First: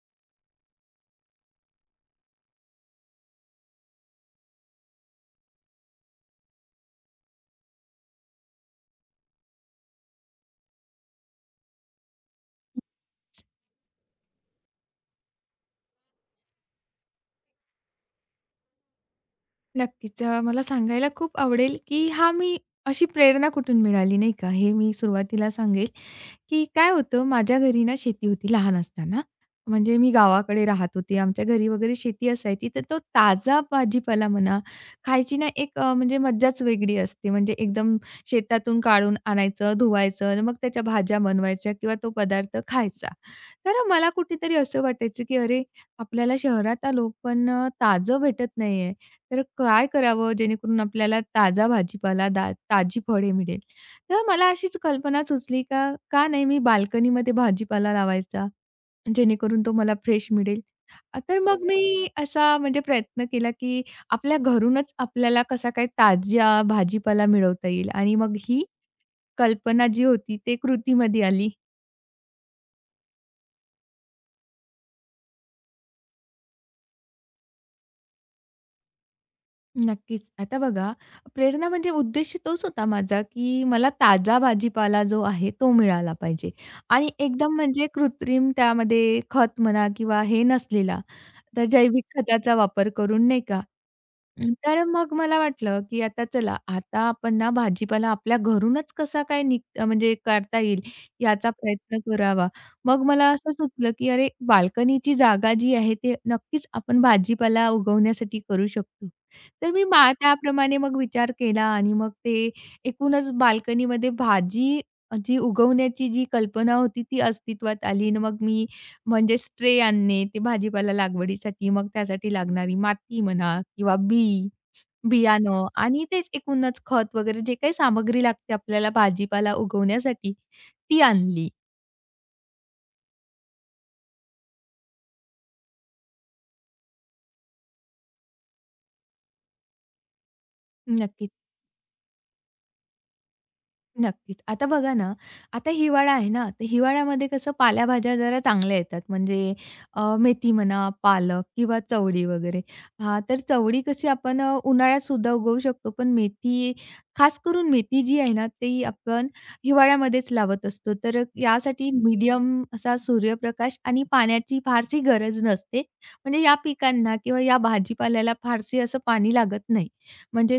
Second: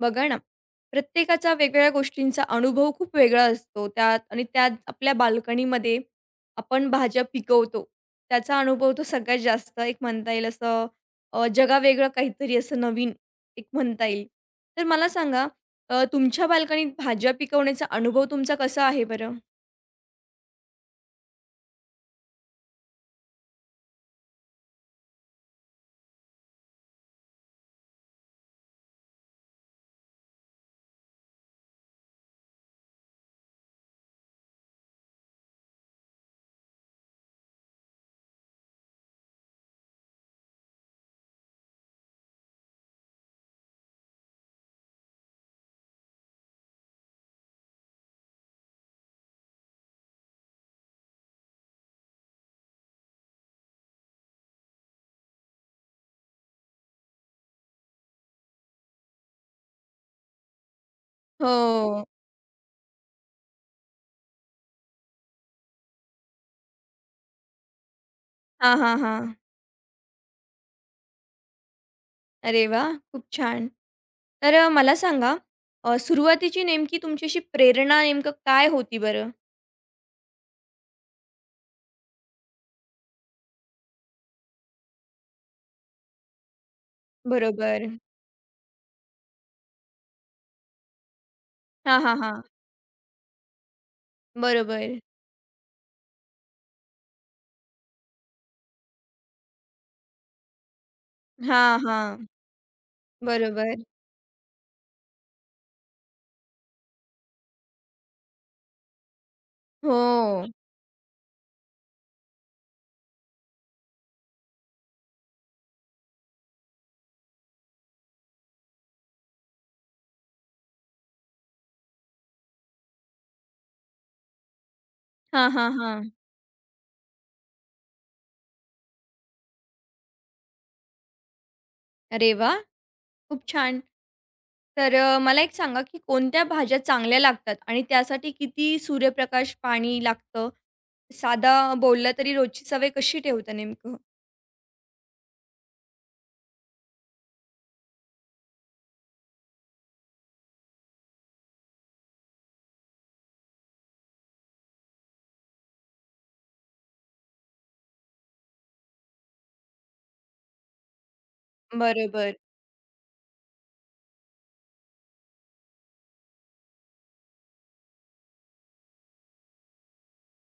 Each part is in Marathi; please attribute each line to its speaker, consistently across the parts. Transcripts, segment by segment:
Speaker 1: बघा ना, प्रत्येकाचा वेगवेगळ्या गोष्टींचा अनुभव खूप वेगळा असतो. त्यात आणि त्यात आपल्या बाल्कनीमध्ये आपण भाज्या पिकवतो. त्याचा अनुभव तो सगळ्यात जास्त एक म्हणता येईल असं जगावेगळं काहीतरी असं नवीन एक म्हणता येईल. तर मला सांगा, तुमच्या बाल्कनीत भाज्या पिकवण्याचा अनुभव तुमचा कसा आहे बरं?
Speaker 2: नक्कीच. मला सांगायला खूप आवडेल, की हा मी अशी प्रेरणा कुठून मिळाली नाही का, हे मी सुरुवातीला सांगेल, की काय होतं माझ्या घरी ना शेती होती लहान असताना. म्हणजे मी गावाकडे राहत होते. आमच्या घरी वगैरे शेती असायची. तर तो ताजा भाजीपाला म्हणा, खायची ना एक म्हणजे मज्जाच वेगळी असते. म्हणजे एकदम शेतातून काढून आणायचं, धुवायचं आणि मग त्याच्या भाज्या बनवायच्या किंवा तो पदार्थ खायचा. तर मला कुठेतरी असं वाटायचं, की अरे, आपल्याला शहरात आलो, पण ताजं भेटत नाहीये. तर काय करावं जेणेकरून आपल्याला ताजा भाजीपाला, ताजी फळे मिळेल. तर मला अशीच कल्पना सुचली का, का नाही मी बाल्कनीमध्ये भाजीपाला लावायचा, जेणेकरून तो मला फ्रेश मिळेल. तर मग
Speaker 1: हो.
Speaker 2: मी असा म्हणजे प्रयत्न केला, की आपल्या घरूनच आपल्याला कसा काय ताजा भाजीपाला मिळवता येईल आणि मग ही
Speaker 1: हां, हां, हां.
Speaker 2: कल्पना जी होती, ते कृतीमध्ये आली.
Speaker 1: अरे वाह! खूप छान. तर मला सांगा, सुरुवातीची नेमकी तुमची अशी प्रेरणा नेमकं काय होती बरं?
Speaker 2: नक्कीच. आता बघा, प्रेरणा म्हणजे उद्देश तोच होता माझा, की मला ताजा भाजीपाला जो आहे तो मिळाला पाहिजे आणि एकदम म्हणजे
Speaker 1: बरोबर.
Speaker 2: कृत्रिम त्यामध्ये खत म्हणा किंवा हे नसलेला, तर
Speaker 1: हां,
Speaker 2: जैविक
Speaker 1: हां, हां.
Speaker 2: खताचा वापर करून नाही का हं, तर
Speaker 1: बरोबर.
Speaker 2: मग मला वाटलं, की आता चला, आता आपण ना भाजीपाला आपल्या घरूनच कसा काय म्हणजे काढता येईल याचा
Speaker 1: हां,
Speaker 2: प्रयत्न
Speaker 1: हां.
Speaker 2: करावा. मग मला असं
Speaker 1: बरोबर.
Speaker 2: सुचलं, की अरे बाल्कनीची जागा जी आहे, ते नक्कीच आपण भाजीपाला उगवण्यासाठी करू शकतो. तर मी
Speaker 1: हो.
Speaker 2: त्याप्रमाणे मग विचार केला आणि मग ते एकूणच बाल्कनीमध्ये भाजी जी उगवण्याची जी कल्पना होती ती अस्तित्वात आली आणि मग मी म्हणजे स्ट्रे आणणे, ते भाजीपाला लागवडीसाठी मग त्यासाठी लागणारी माती म्हणा किंवा बी,
Speaker 1: हां,
Speaker 2: बियाणं
Speaker 1: हां,
Speaker 2: आणि
Speaker 1: हां.
Speaker 2: तेच एकूणच खत वगैरे जे काही सामग्री लागते आपल्याला भाजीपाला उगवण्यासाठी ती आणली.
Speaker 1: अरे वाह! खूप छान. तर मला एक सांगा, की कोणत्या भाज्या चांगल्या लागतात आणि त्यासाठी किती सूर्यप्रकाश, पाणी लागतं?
Speaker 2: नक्कीच.
Speaker 1: साधा बोलला तरी रोजची सवय कशी ठेवता नेमकं?
Speaker 2: नक्कीच. आता बघा ना, आता हिवाळा आहे ना, तर हिवाळ्यामध्ये कसं पालेभाज्या जरा चांगल्या येतात. म्हणजे मेथी म्हणा, पालक किंवा चवळी वगैरे. हां, तर चवळी कशी आपण उन्हाळ्यातसुद्धा उगवू शकतो. पण मेथी, खास करून मेथी जी आहे ना, ती आपण हिवाळ्यामध्येच लावत असतो. तर यासाठी
Speaker 1: बरोबर.
Speaker 2: मीडियम असा सूर्यप्रकाश आणि पाण्याची फारशी गरज नसते. म्हणजे या पिकांना किंवा या भाजीपाल्याला फारशी असं पाणी लागत नाही. म्हणजे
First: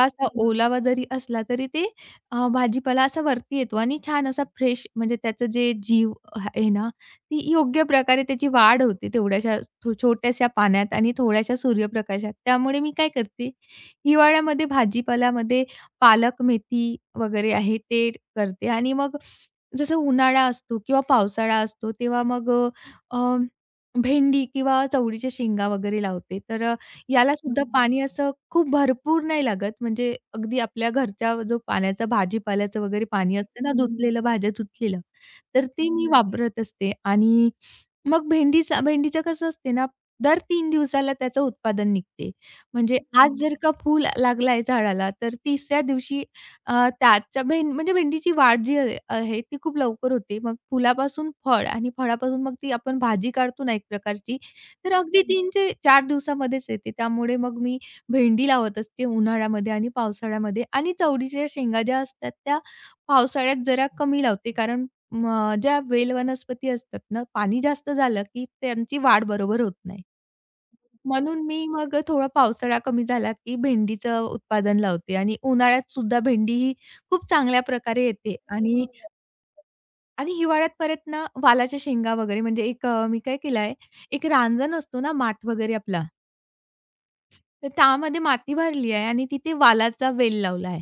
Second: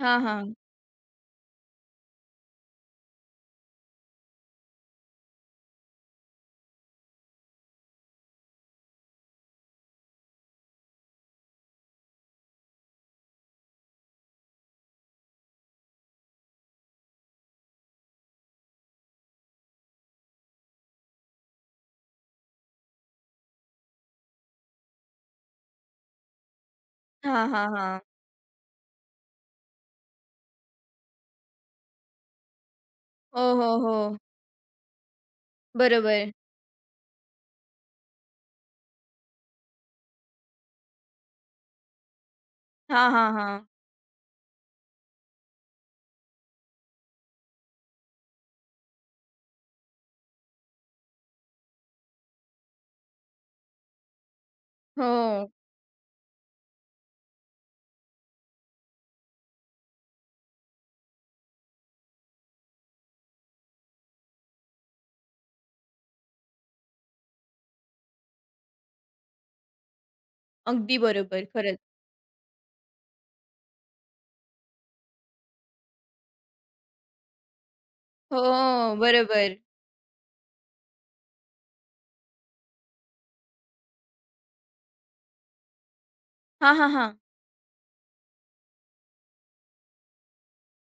Speaker 1: हां, हां.
Speaker 2: ओलावा जरी असला, तरी ते भाजीपाला असा वरती येतो आणि छान असा फ्रेश म्हणजे त्याचं जे जीव आहे ना, ती योग्य प्रकारे त्याची वाढ होते तेवढ्याशा छोट्याशा पाण्यात आणि थोड्याशा सूर्यप्रकाशात. त्यामुळे मी काय करते, हिवाळ्यामध्ये भाजीपाल्यामध्ये पालक, मेथी वगैरे आहे ते करते आणि मग जसं उन्हाळा असतो किंवा पावसाळा असतो तेव्हा मग अ, भेंडी किंवा चवळीच्या शेंगा वगैरे लावते. तर याला
Speaker 1: हां,
Speaker 2: सुद्धा
Speaker 1: हां,
Speaker 2: हं.
Speaker 1: हां.
Speaker 2: पाणी असं खूप भरपूर नाही लागत, म्हणजे अगदी आपल्या घरच्या जो पाण्याचा भाजीपाल्याचं वगैरे पाणी
Speaker 1: हो,
Speaker 2: असतं ना,
Speaker 1: हो,
Speaker 2: हं.
Speaker 1: हो.
Speaker 2: धुतलेलं, भाज्या धुतलेलं, तर ते मी हं.
Speaker 1: बरोबर.
Speaker 2: वापरत असते आणि मग भेंडीचं कसं असते ना, दर 3 दिवसाला त्याचं उत्पादन निघते. म्हणजे
Speaker 1: हां,
Speaker 2: आज
Speaker 1: हां,
Speaker 2: हं. जर
Speaker 1: हां.
Speaker 2: का फूल लागलाय झाडाला, तर तिसऱ्या दिवशी त्याच्या म्हणजे भेंडीची वाढ जी आहे आहे ती खूप लवकर होते. मग फुलापासून फळ आणि फळापासून मग ती आपण भाजी काढतो ना एक प्रकारची, तर अगदी
Speaker 1: हो.
Speaker 2: हं. ते 4 दिवसामध्येच येते. त्यामुळे मग मी भेंडी लावत असते उन्हाळ्यामध्ये आणि पावसाळ्यामध्ये आणि चवळीच्या शेंगा ज्या असतात त्या पावसाळ्यात जरा कमी लावते कारण मग ज्या बेल वनस्पती असतात ना, पाणी जास्त झालं की त्यांची वाढ बरोबर होत नाही.
Speaker 1: अगदी
Speaker 2: म्हणून
Speaker 1: बरोबर.
Speaker 2: मी
Speaker 1: खरंच.
Speaker 2: मग थोडा पावसाळा कमी झाला की भेंडीचं उत्पादन लावते आणि उन्हाळ्यात सुद्धा भेंडी ही खूप चांगल्या प्रकारे येते
Speaker 1: हो,
Speaker 2: आणि
Speaker 1: बरोबर.
Speaker 2: आणि हिवाळ्यात परत ना वालाच्या शेंगा वगैरे म्हणजे एक मी काय केलं आहे, एक रांजण असतो ना माठ वगैरे आपला,
Speaker 1: हां, हां, हां.
Speaker 2: तर त्यामध्ये माती भरली आहे आणि तिथे वालाचा वेल लावला आहे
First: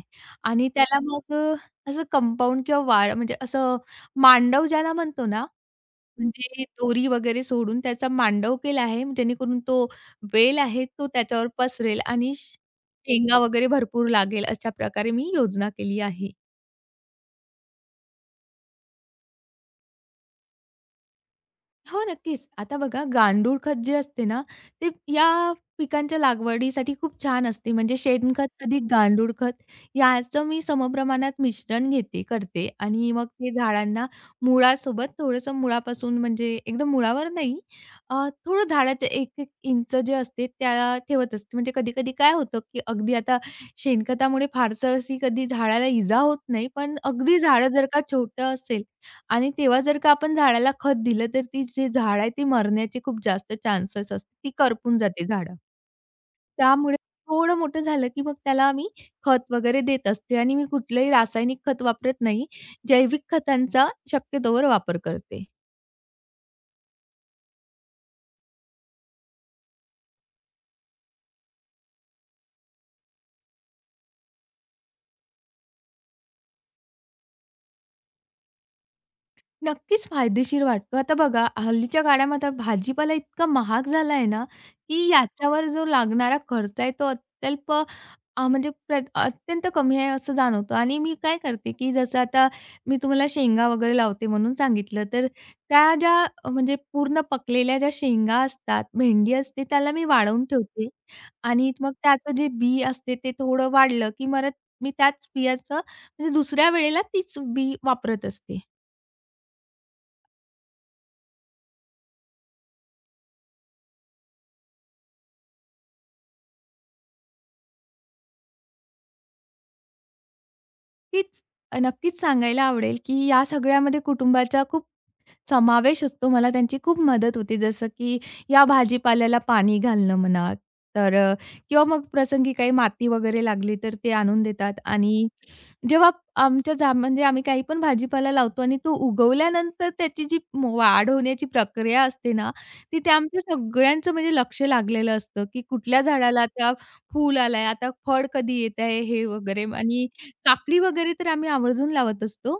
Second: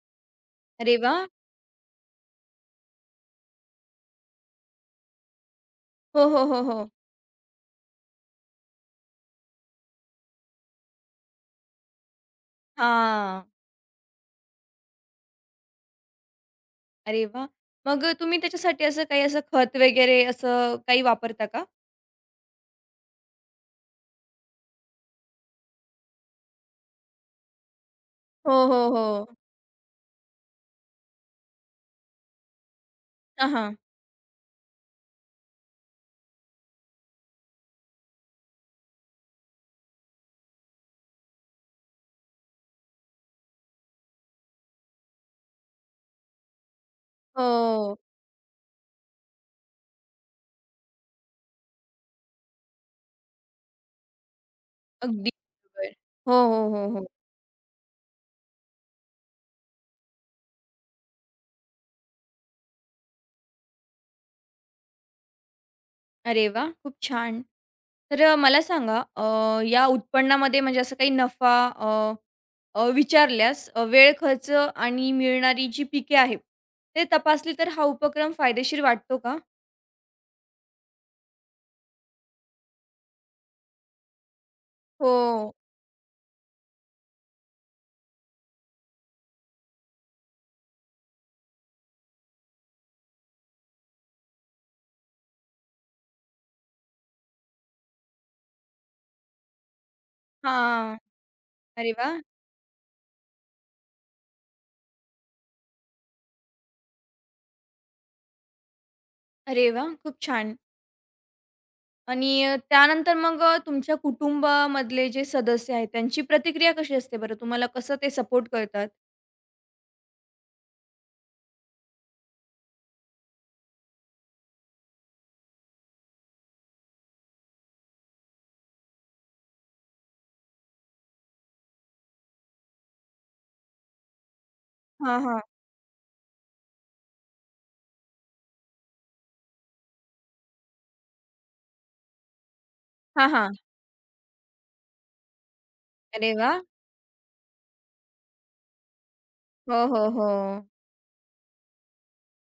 Speaker 2: आणि
Speaker 1: अरे
Speaker 2: त्याला
Speaker 1: वाह!
Speaker 2: मग असं कंपाऊंड किंवा म्हणजे असं मांडव ज्याला म्हणतो ना,
Speaker 1: हो, हो, हो,
Speaker 2: म्हणजे
Speaker 1: हो.
Speaker 2: दोरी वगैरे सोडून त्याचा मांडव केला आहे, जेणेकरून तो वेल आहे तो त्याच्यावर पसरेल आणि शेंगा
Speaker 1: हां.
Speaker 2: वगैरे भरपूर लागेल अशा प्रकारे मी योजना केली आहे.
Speaker 1: अरे वाह! मग तुम्ही त्याच्यासाठी असं काही असं खत वगैरे असं काही वापरता का?
Speaker 2: हो, नक्कीच. आता बघा गांडूळ खत जे असते ना, ते या पिकांच्या लागवडीसाठी खूप छान असते. म्हणजे
Speaker 1: हो,
Speaker 2: शेणखत
Speaker 1: हो,
Speaker 2: अधिक गांडूळ
Speaker 1: हो.
Speaker 2: खत याचं मी समप्रमाणात मिश्रण घेते करते आणि मग
Speaker 1: हां,
Speaker 2: ते
Speaker 1: हां.
Speaker 2: झाडांना मुळासोबत थोडंसं मुळापासून म्हणजे एकदम मुळावर नाही, अ, थोडं झाडाचं 1-1 इंच जे असते त्याला ठेवत असते. म्हणजे कधी-कधी काय होतं, की अगदी आता शेणखतामुळे फारसं अशी कधी झाडाला इजा होत नाही, पण अगदी झाडं जर
Speaker 1: हो.
Speaker 2: का छोटं असेल आणि तेव्हा जर का आपण झाडाला खत दिलं, तर ती जी झाड आहे ती मरण्याचे खूप जास्त चान्सेस असतात. ती करपून जाते
Speaker 1: अगदी
Speaker 2: झाडं.
Speaker 1: बरोबर. हो, हो, हो,
Speaker 2: त्यामुळे
Speaker 1: हो.
Speaker 2: थोडं मोठं झालं, की मग त्याला आम्ही खत वगैरे देत असते आणि मी कुठलंही रासायनिक खत वापरत नाही. जैविक खतांचा शक्यतोवर वापर करते.
Speaker 1: अरे वाह! खूप छान. तर मला सांगा, या उत्पन्नामध्ये म्हणजे असं काही नफा अ, अ, विचारल्यास, वेळ खर्च आणि मिळणारी जी पिके आहेत, ते तपासली तर हा उपक्रम फायदेशीर वाटतो का?
Speaker 2: नक्कीच फायदेशीर वाटतो. आता बघा हल्लीच्या काळामध्ये भाजीपाला इतका महाग झाला आहे ना, की
Speaker 1: हो.
Speaker 2: याच्यावर जो लागणारा खर्च आहे तो अत्यल्प म्हणजे प्र अत्यंत कमी आहे असं जाणवतं आणि मी काय करते, की जसं आता मी तुम्हाला शेंगा वगैरे लावते म्हणून सांगितलं, तर त्या ज्या म्हणजे पूर्ण पकलेल्या ज्या शेंगा असतात, भेंडी असते त्याला मी वाळवून ठेवते
Speaker 1: हां.
Speaker 2: आणि
Speaker 1: अरे
Speaker 2: मग
Speaker 1: वाह!
Speaker 2: त्याचं जे बी असते ते थोडं वाढलं, की परत मी त्याच बियाचं म्हणजे दुसऱ्या वेळेला तीच बी वापरत असते.
Speaker 1: अरे वाह! खूप छान. आणि त्यानंतर मग, तुमच्या कुटुंबामधले जे सदस्य आहेत, त्यांची प्रतिक्रिया कशी असते बरं? तुम्हाला कसं ते सपोर्ट करतात?
Speaker 2: तीच नक्कीच सांगायला आवडेल, की या सगळ्यामध्ये कुटुंबाचा खूप समावेश असतो. मला त्यांची खूप मदत होते. जसं की या भाजीपाल्याला पाणी घालणं म्हणा, तर किंवा मग प्रसंगी काही माती वगैरे लागली तर ते आणून देतात
Speaker 1: हां,
Speaker 2: आणि
Speaker 1: हां.
Speaker 2: जेव्हा आमच्या म्हणजे आम्ही काही पण भाजीपाला लावतो आणि तो उगवल्यानंतर त्याची जी वाढ होण्याची प्रक्रिया असते ना, तिथे
Speaker 1: हां,
Speaker 2: आमच्या
Speaker 1: हां.
Speaker 2: सगळ्यांचं म्हणजे लक्ष लागलेलं असतं, की कुठल्या
Speaker 1: अरे
Speaker 2: झाडाला
Speaker 1: वाह!
Speaker 2: आता फूल आलंय, आता फळ कधी येत आहे हे वगैरे
Speaker 1: हो,
Speaker 2: आणि
Speaker 1: हो, हो.
Speaker 2: काकडी वगैरे तर आम्ही आवर्जून लावत असतो.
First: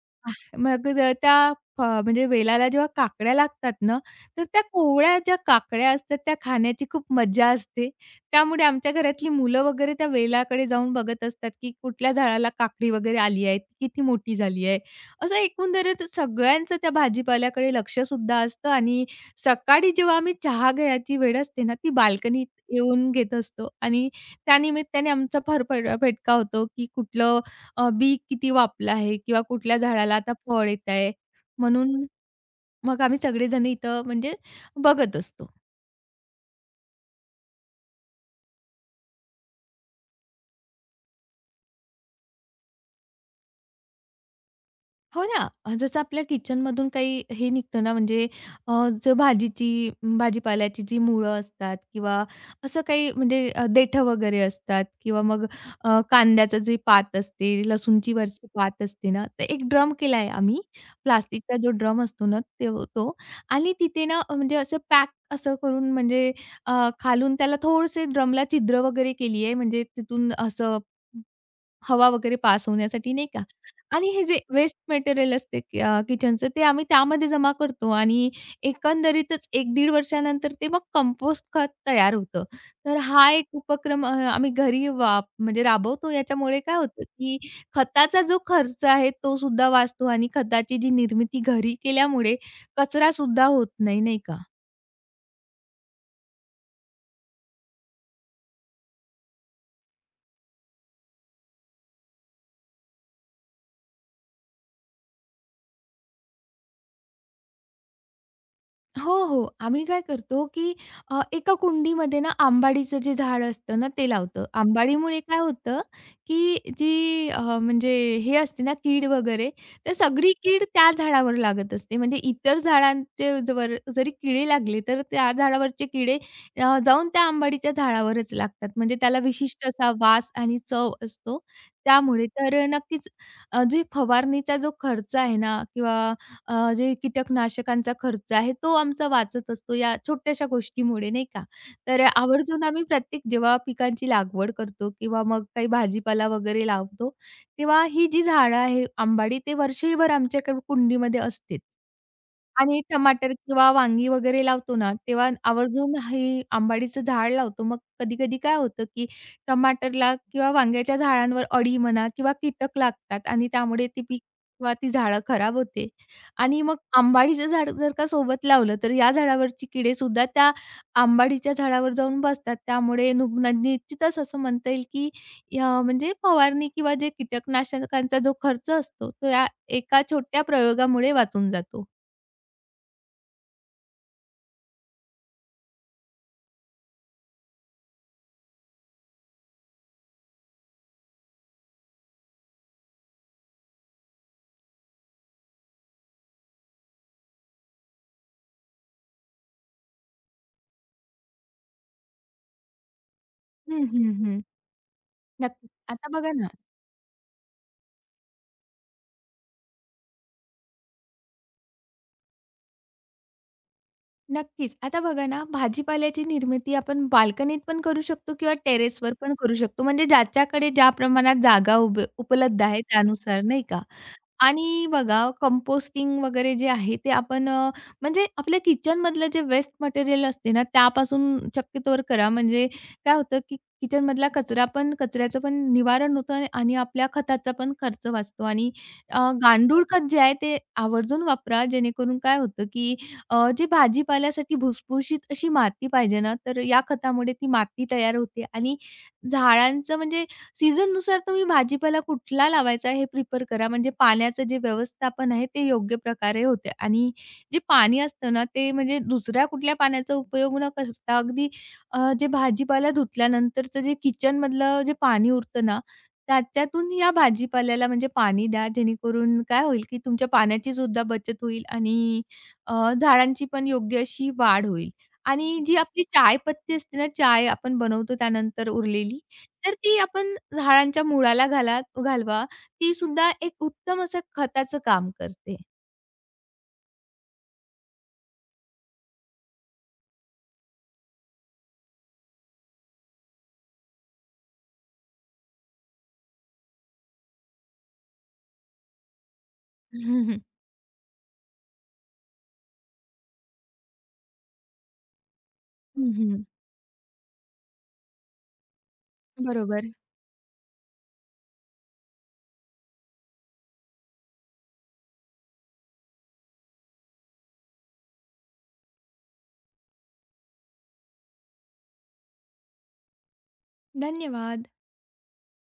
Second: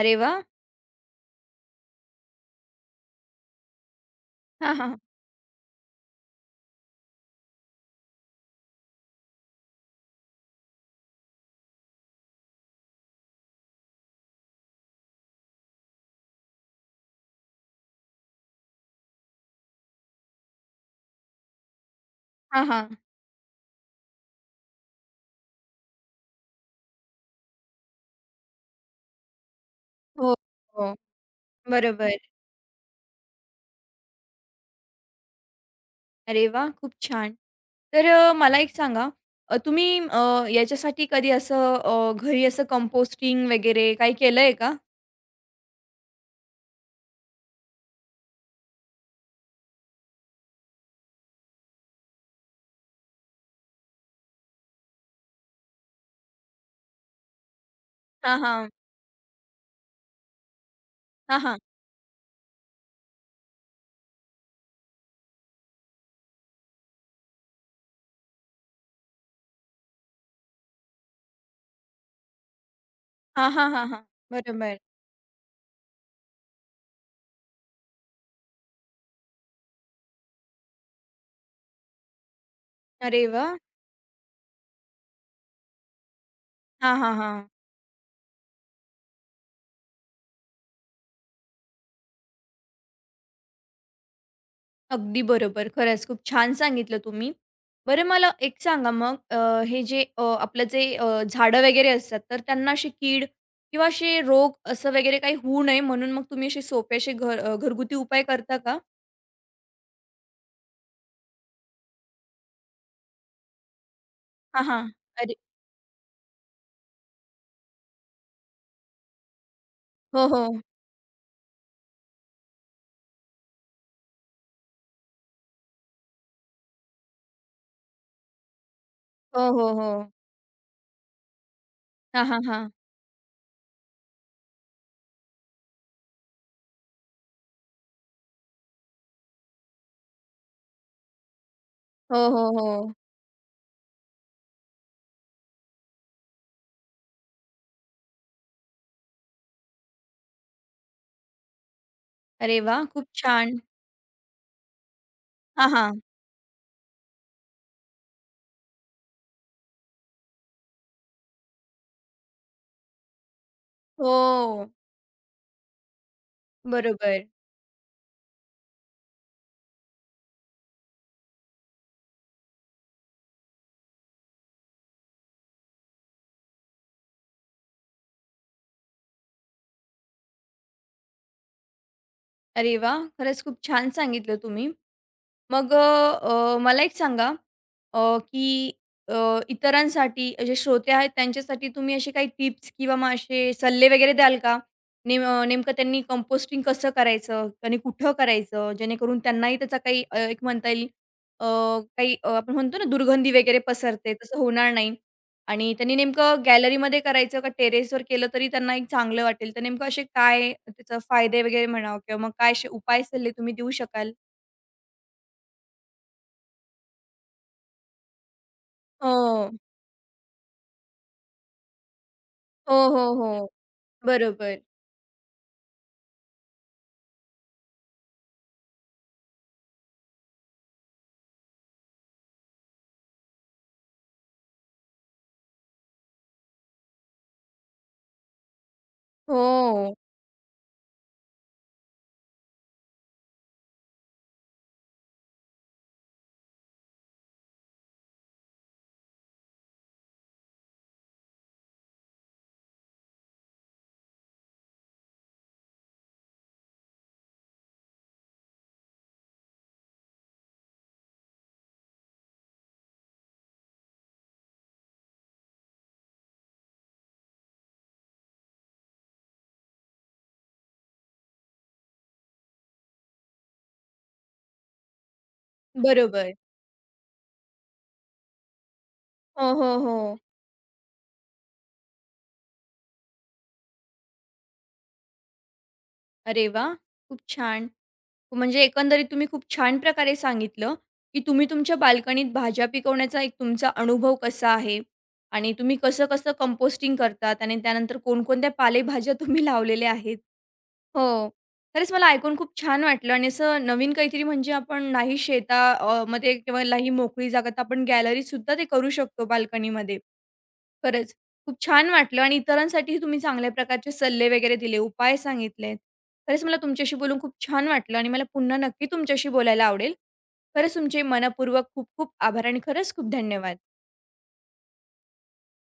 Speaker 1: अरे वाह!
Speaker 2: मग त्या म्हणजे वेलाला जेव्हा काकड्या लागतात ना, तर त्या
Speaker 1: हां, हां.
Speaker 2: कोवळ्या ज्या काकड्या असतात त्या खाण्याची खूप मज्जा असते. त्यामुळे आमच्या घरातली मुलं वगैरे त्या वेलाकडे जाऊन बघत असतात, की कुठल्या झाडाला काकडी वगैरे आली आहे, किती मोठी झाली आहे. असं एकंदरीत सगळ्यांचं त्या भाजीपाल्याकडे लक्षसुद्धा असतं आणि सकाळी जेव्हा आम्ही चहा घ्यायची वेळ असते ना, ती बाल्कनीत
Speaker 1: हां, हां.
Speaker 2: येऊन घेत असतो आणि त्यानिमित्ताने आमचा फार फड फटका होतो, की कुठलं बी किती वापलं आहे किंवा कुठल्या झाडाला आता
Speaker 1: हो,
Speaker 2: फळ येत
Speaker 1: हो.
Speaker 2: आहे म्हणून
Speaker 1: बरोबर.
Speaker 2: मग आम्ही सगळेजण इथं म्हणजे बघत असतो.
Speaker 1: अरे वाह! खूप छान. तर मला एक सांगा, तुम्ही याच्यासाठी कधी असं, घरी असं कंपोस्टिंग वगैरे काही केलंय का?
Speaker 2: हो ना. जसं आपल्या किचनमधून काही हे निघतं ना, म्हणजे अ, जो भाजीची भाजीपाल्याची जी मुळं असतात किंवा असं काही म्हणजे देठं वगैरे असतात किंवा मग कांद्याचं जे पात असते, लसूणची
Speaker 1: हां,
Speaker 2: वरची
Speaker 1: हां.
Speaker 2: पात असते ना, तर एक ड्रम केला आहे आम्ही.
Speaker 1: हां,
Speaker 2: प्लास्टिकचा
Speaker 1: हां.
Speaker 2: जो ड्रम असतो ना, तो तो आणि तिथे ना म्हणजे असं पॅक असं करून म्हणजे खालून त्याला थोडंसे ड्रमला छिद्र वगैरे केली आहे, म्हणजे तिथून असं हवा वगैरे पास होण्यासाठी नाही का?
Speaker 1: हां, हां, हां, हां.
Speaker 2: आणि हे जे वेस्ट
Speaker 1: बरोबर.
Speaker 2: मटेरियल असते किचनचं ते आम्ही त्यामध्ये जमा करतो आणि एकंदरीतच 1-1.5 वर्षानंतर ते मग कंपोस्ट खत तयार होतं. तर
Speaker 1: अरे
Speaker 2: हा एक
Speaker 1: वाह!
Speaker 2: उपक्रम आम्ही घरी म्हणजे राबवतो. याच्यामुळे काय
Speaker 1: हां,
Speaker 2: होतं,
Speaker 1: हां,
Speaker 2: की
Speaker 1: हां.
Speaker 2: खताचा जो खर्च आहे तो सुद्धा वाचतो आणि खताची जी निर्मिती घरी केल्यामुळे कचरासुद्धा होत नाही, नाही का?
Speaker 1: अगदी बरोबर. खरंच खूप छान सांगितलं तुम्ही. बरं मला एक सांगा मग, हे जे आपलं जे झाडं वगैरे असतात तर त्यांना अशी कीड किंवा असे रोग असं वगैरे काही होऊ नये म्हणून मग तुम्ही असे सोपे असे घरगुती उपाय करता का?
Speaker 2: हो, हो. आम्ही काय करतो, की एका कुंडीमध्ये ना आंबाडीचं जे झाड असतं ना, ते लावतं.
Speaker 1: हां, हां.
Speaker 2: आंबाडीमुळे
Speaker 1: अरे
Speaker 2: काय होतं, की जी म्हणजे हे असते ना कीड वगैरे, तर
Speaker 1: हो,
Speaker 2: सगळी
Speaker 1: हो.
Speaker 2: कीड त्या झाडावर लागत असते. म्हणजे इतर झाडांचे जवर जरी किडे लागले, तर त्या झाडावरचे किडे जाऊन त्या आंबाडीच्या झाडावरच लागतात. म्हणजे त्याला
Speaker 1: हो,
Speaker 2: विशिष्ट
Speaker 1: हो, हो.
Speaker 2: असा वास आणि चव असतो
Speaker 1: हां,
Speaker 2: त्यामुळे.
Speaker 1: हां,
Speaker 2: तर
Speaker 1: हां.
Speaker 2: नक्कीच जी फवारणीचा जो खर्च आहे ना किंवा जे कीटकनाशकांचा खर्च आहे तो आमचा वाचत असतो या छोट्याशा गोष्टीमुळे नाही का. तर
Speaker 1: हो, हो,
Speaker 2: आवर्जून आम्ही
Speaker 1: हो.
Speaker 2: प्रत्येक जेव्हा पिकांची लागवड करतो किंवा मग काही भाजीपाला वगैरे लावतो, तेव्हा ही जी झाडं आहे आंबाडी ते वर्षभर आमच्याकडे कुंडीमध्ये असतेच.
Speaker 1: अरे
Speaker 2: आणि
Speaker 1: वाह! खूप
Speaker 2: टमाटर
Speaker 1: छान.
Speaker 2: किंवा वांगी वगैरे लावतो ना, तेव्हा
Speaker 1: हां,
Speaker 2: आवर्जून
Speaker 1: हां.
Speaker 2: हे आंबाडीचं झाड लावतो. मग कधी-कधी काय होतं, की टमाटरला किंवा वांग्याच्या झाडांवर अळी म्हणा किंवा कीटक लागतात आणि त्यामुळे ती पीक
Speaker 1: हो.
Speaker 2: किंवा ती झाडं खराब होते. आणि मग
Speaker 1: बरोबर.
Speaker 2: आंबाडीचं झाड जर का सोबत लावलं, तर या झाडावरची किडे सुद्धा त्या आंबाडीच्या झाडावर जाऊन बसतात. त्यामुळे निश्चितच असं म्हणता येईल, की म्हणजे फवारणी किंवा जे कीटकनाशकांचा जो खर्च असतो, तो या एका छोट्या प्रयोगामुळे वाचून जातो.
Speaker 1: अरे वाह! खरंच खूप छान सांगितलं तुम्ही. मग अ, अ, मला एक सांगा, की इतरांसाठी जे श्रोते आहेत त्यांच्यासाठी तुम्ही असे काही टिप्स किंवा मग असे सल्ले वगैरे द्याल का? नेमकं त्यांनी कंपोस्टिंग कसं करायचं आणि कुठं करायचं? जेणेकरून त्यांनाही त्याचा काही, एक म्हणता येईल, अ, काही, आपण म्हणतो ना दुर्गंधी वगैरे
Speaker 2: हं, हं,
Speaker 1: पसरते तसं
Speaker 2: हं.
Speaker 1: होणार नाही
Speaker 2: नक्कीच.
Speaker 1: आणि त्यांनी
Speaker 2: आता बघा
Speaker 1: नेमकं
Speaker 2: ना
Speaker 1: गॅलरीमध्ये करायचं का टेरेसवर केलं तरी त्यांना एक चांगलं वाटेल. तर नेमकं असे काय त्याचा फायदे वगैरे म्हणावं किंवा मग काय असे उपाय सल्ले तुम्ही देऊ शकाल?
Speaker 2: नक्कीच. आता बघा ना, भाजीपाल्याची निर्मिती आपण बाल्कनीत पण करू शकतो किंवा टेरेसवर पण करू
Speaker 1: हो.
Speaker 2: शकतो. म्हणजे ज्याच्याकडे ज्या प्रमाणात जागा उभ उपलब्ध
Speaker 1: हो,
Speaker 2: आहे
Speaker 1: हो,
Speaker 2: त्यानुसार,
Speaker 1: हो.
Speaker 2: नाही का?
Speaker 1: बरोबर.
Speaker 2: आणि बघा कंपोस्टिंग वगैरे जे आहे ते आपण म्हणजे आपल्या किचनमधलं जे वेस्ट मटेरियल असते ना त्यापासून शक्यतोवर करा. म्हणजे काय होतं, की किचनमधला कचरा पण कचऱ्याचं पण निवारण होतं आणि आणि आपल्या खताचा पण खर्च वाचतो आणि गांडूळ
Speaker 1: हो,
Speaker 2: खत जे आहे ते आवर्जून वापरा. जेणेकरून काय होतं, की जी भाजीपाल्यासाठी भुसभुशीत अशी माती पाहिजे ना, तर या खतामुळे ती माती तयार होते आणि झाडांचं म्हणजे सीझननुसार तुम्ही भाजीपाला कुठला लावायचा हे प्रिफर करा, म्हणजे पाण्याचं जे व्यवस्थापन आहे ते योग्य प्रकारे होते आणि जे पाणी असतं ना, ते म्हणजे दुसऱ्या कुठल्या पाण्याचा उपयोग न करता अगदी जे भाजीपाला धुतल्यानंतरचं जे किचनमधलं जे पाणी उरतं ना, त्याच्यातून या भाजीपाल्याला म्हणजे पाणी द्या. जेणेकरून काय होईल, की तुमच्या पाण्याची सुद्धा बचत होईल आणि अ, झाडांची पण योग्य अशी वाढ होईल. आणि जी आपली
Speaker 1: बरोबर.
Speaker 2: चायपत्ती असते ना, चाय आपण बनवतो त्यानंतर उरलेली,
Speaker 1: हो,
Speaker 2: तर
Speaker 1: हो, हो.
Speaker 2: ती आपण झाडांच्या मुळाला घालवा. ती सुद्धा एक उत्तम असं खताचं काम करते.
Speaker 1: अरे वाह! खूप छान. म्हणजे एकंदरीत तुम्ही खूप छान प्रकारे सांगितलं, की तुम्ही तुमच्या बाल्कनीत भाज्या पिकवण्याचा एक तुमचा अनुभव कसा आहे आणि तुम्ही कसं-कसं कंपोस्टिंग करतात आणि त्यानंतर कोणकोणत्या पालेभाज्या तुम्ही लावलेल्या आहेत. हो. खरंच मला ऐकून खूप छान वाटलं आणि असं नवीन काहीतरी म्हणजे आपण नाही
Speaker 2: हं,
Speaker 1: मध्ये
Speaker 2: हं.
Speaker 1: किंवा नाही मोकळी जागा तर आपण गॅलरीतसुद्धा ते करू शकतो
Speaker 2: बरोबर.
Speaker 1: बाल्कनीमध्ये. खरंच, खूप छान वाटलं आणि इतरांसाठीही तुम्ही चांगल्या प्रकारचे सल्ले वगैरे दिले, उपाय सांगितलेत. खरंच मला तुमच्याशी बोलून खूप छान वाटलं आणि मला पुन्हा नक्की तुमच्याशी बोलायला आवडेल. खरंच तुमचे मनःपूर्वक खूप खूप आभार आणि खरंच खूप धन्यवाद.
Speaker 2: धन्यवाद.